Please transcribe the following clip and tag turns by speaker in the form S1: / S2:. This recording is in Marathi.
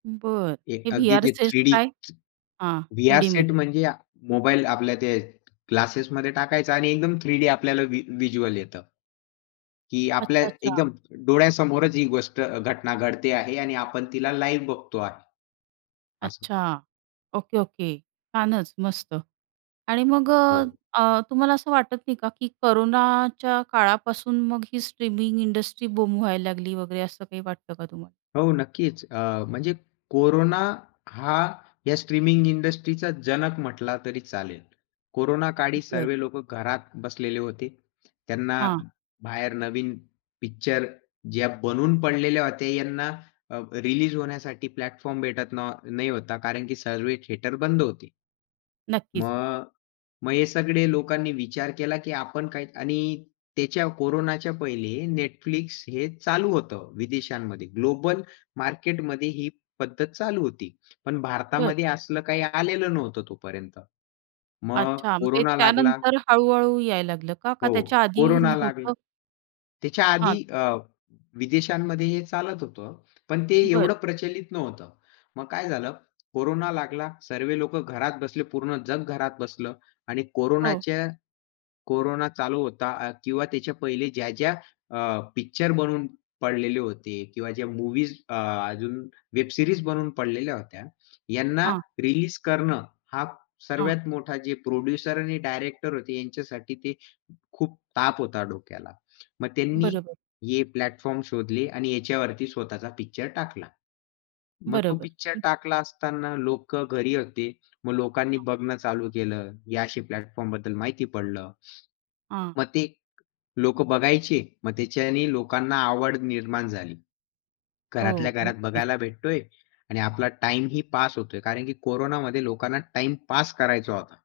S1: बरं. हे
S2: एक अगदी
S1: व्हीआर
S2: जे
S1: सेट
S2: थ्रीडी,
S1: काय? हां.
S2: व्हीआर सेट
S1: थ्रीडीमध्ये.
S2: म्हणजे मोबाईल आपल्या ते ग्लासेसमध्ये टाकायचा आणि एकदम थ्रीडी आपल्याला व्ही व्हिज्युअल येतं. की आपल्या
S1: अच्छा, अच्छा.
S2: एकदम डोळ्यासमोरच ही गोष्ट अ, घटना घडते आहे आणि आपण तिला लाइव बघतो आहे. असं.
S1: अच्छा. Okay, okay. छानच मस्त आणि मग अ,
S2: हो.
S1: अ, तुम्हाला असं वाटत नाही का की कोरोनाच्या काळापासून मग ही स्ट्रीमिंग इंडस्ट्री बूम व्हायला लागली वगैरे असं काही वाटतं का तुम्हाला?
S2: हो नक्कीच, अ, म्हणजे कोरोना हा या स्ट्रीमिंग इंडस्ट्रीचा जनक म्हटला तरी चालेल. कोरोनाकाळी
S1: बरं.
S2: सर्वे लोक घरात बसलेले होते. त्यांना
S1: हां.
S2: बाहेर नवीन पिक्चर ज्या बनून पडलेल्या होत्या यांना अ, रिलीज होण्यासाठी प्लॅटफॉर्म भेटत ना नाही होता कारण की सर्वे थिएटर बंद होते.
S1: नक्कीच.
S2: मग, मग हे सगळे लोकांनी विचार केला की आपण काही आणि त्याच्या कोरोनाच्या पहिले Netflix हे चालू होतं, विदेशांमध्ये. ग्लोबल मार्केटमध्ये ही पद्धत चालू होती. पण
S1: बरं.
S2: भारतामध्ये असलं काही आलेलं नव्हतं तोपर्यंत. मग
S1: अच्छा मग ते
S2: कोरोना लागला.
S1: त्यानंतर हळू-हळू यायला लागलं का? का
S2: हो,
S1: त्याच्या आधी
S2: कोरोना लागला
S1: नव्हतं?
S2: त्याच्या
S1: हां.
S2: आधी अ, विदेशांमध्ये हे चालत होतं. पण ते
S1: बरं.
S2: एवढं प्रचलित नव्हतं. मग काय झालं, कोरोना लागला, सर्वे लोक घरात बसले पूर्ण जग घरात बसलं आणि
S1: हो.
S2: कोरोनाच्या कोरोना चालू होता आ किंवा त्याच्या पहिले ज्या-ज्या अ, पिक्चर बनवून पडलेले होते किंवा ज्या मूव्हीज अ, अजून वेब सीरीज बनवून पडलेल्या होत्या, यांना
S1: हां.
S2: रिलीज करणं हा
S1: हां.
S2: सर्वात मोठा जे प्रोड्युसर आणि डायरेक्टर होते यांच्यासाठी ते खूप ताप होता डोक्याला. मग त्यांनी
S1: बरोबर.
S2: हे प्लॅटफॉर्म शोधले आणि याच्यावरती स्वतःचा पिक्चर टाकला. मग तो
S1: बरोबर.
S2: पिक्चर
S1: हं.
S2: टाकला असताना लोक घरी होते. मग लोकांनी
S1: हां.
S2: बघणं चालू केलं. या अशी प्लॅटफॉर्मबद्दल माहिती पडलं.
S1: हां.
S2: मग ते लोक बघायचे. मग त्याच्याने लोकांना आवड निर्माण झाली. घरातल्या
S1: हो,
S2: घरात
S1: नक्कीच.
S2: बघायला भेटतोय आणि आपला टाईम ही पास होतोय कारण की कोरोनामध्ये लोकांना टाईम पास करायचा होता.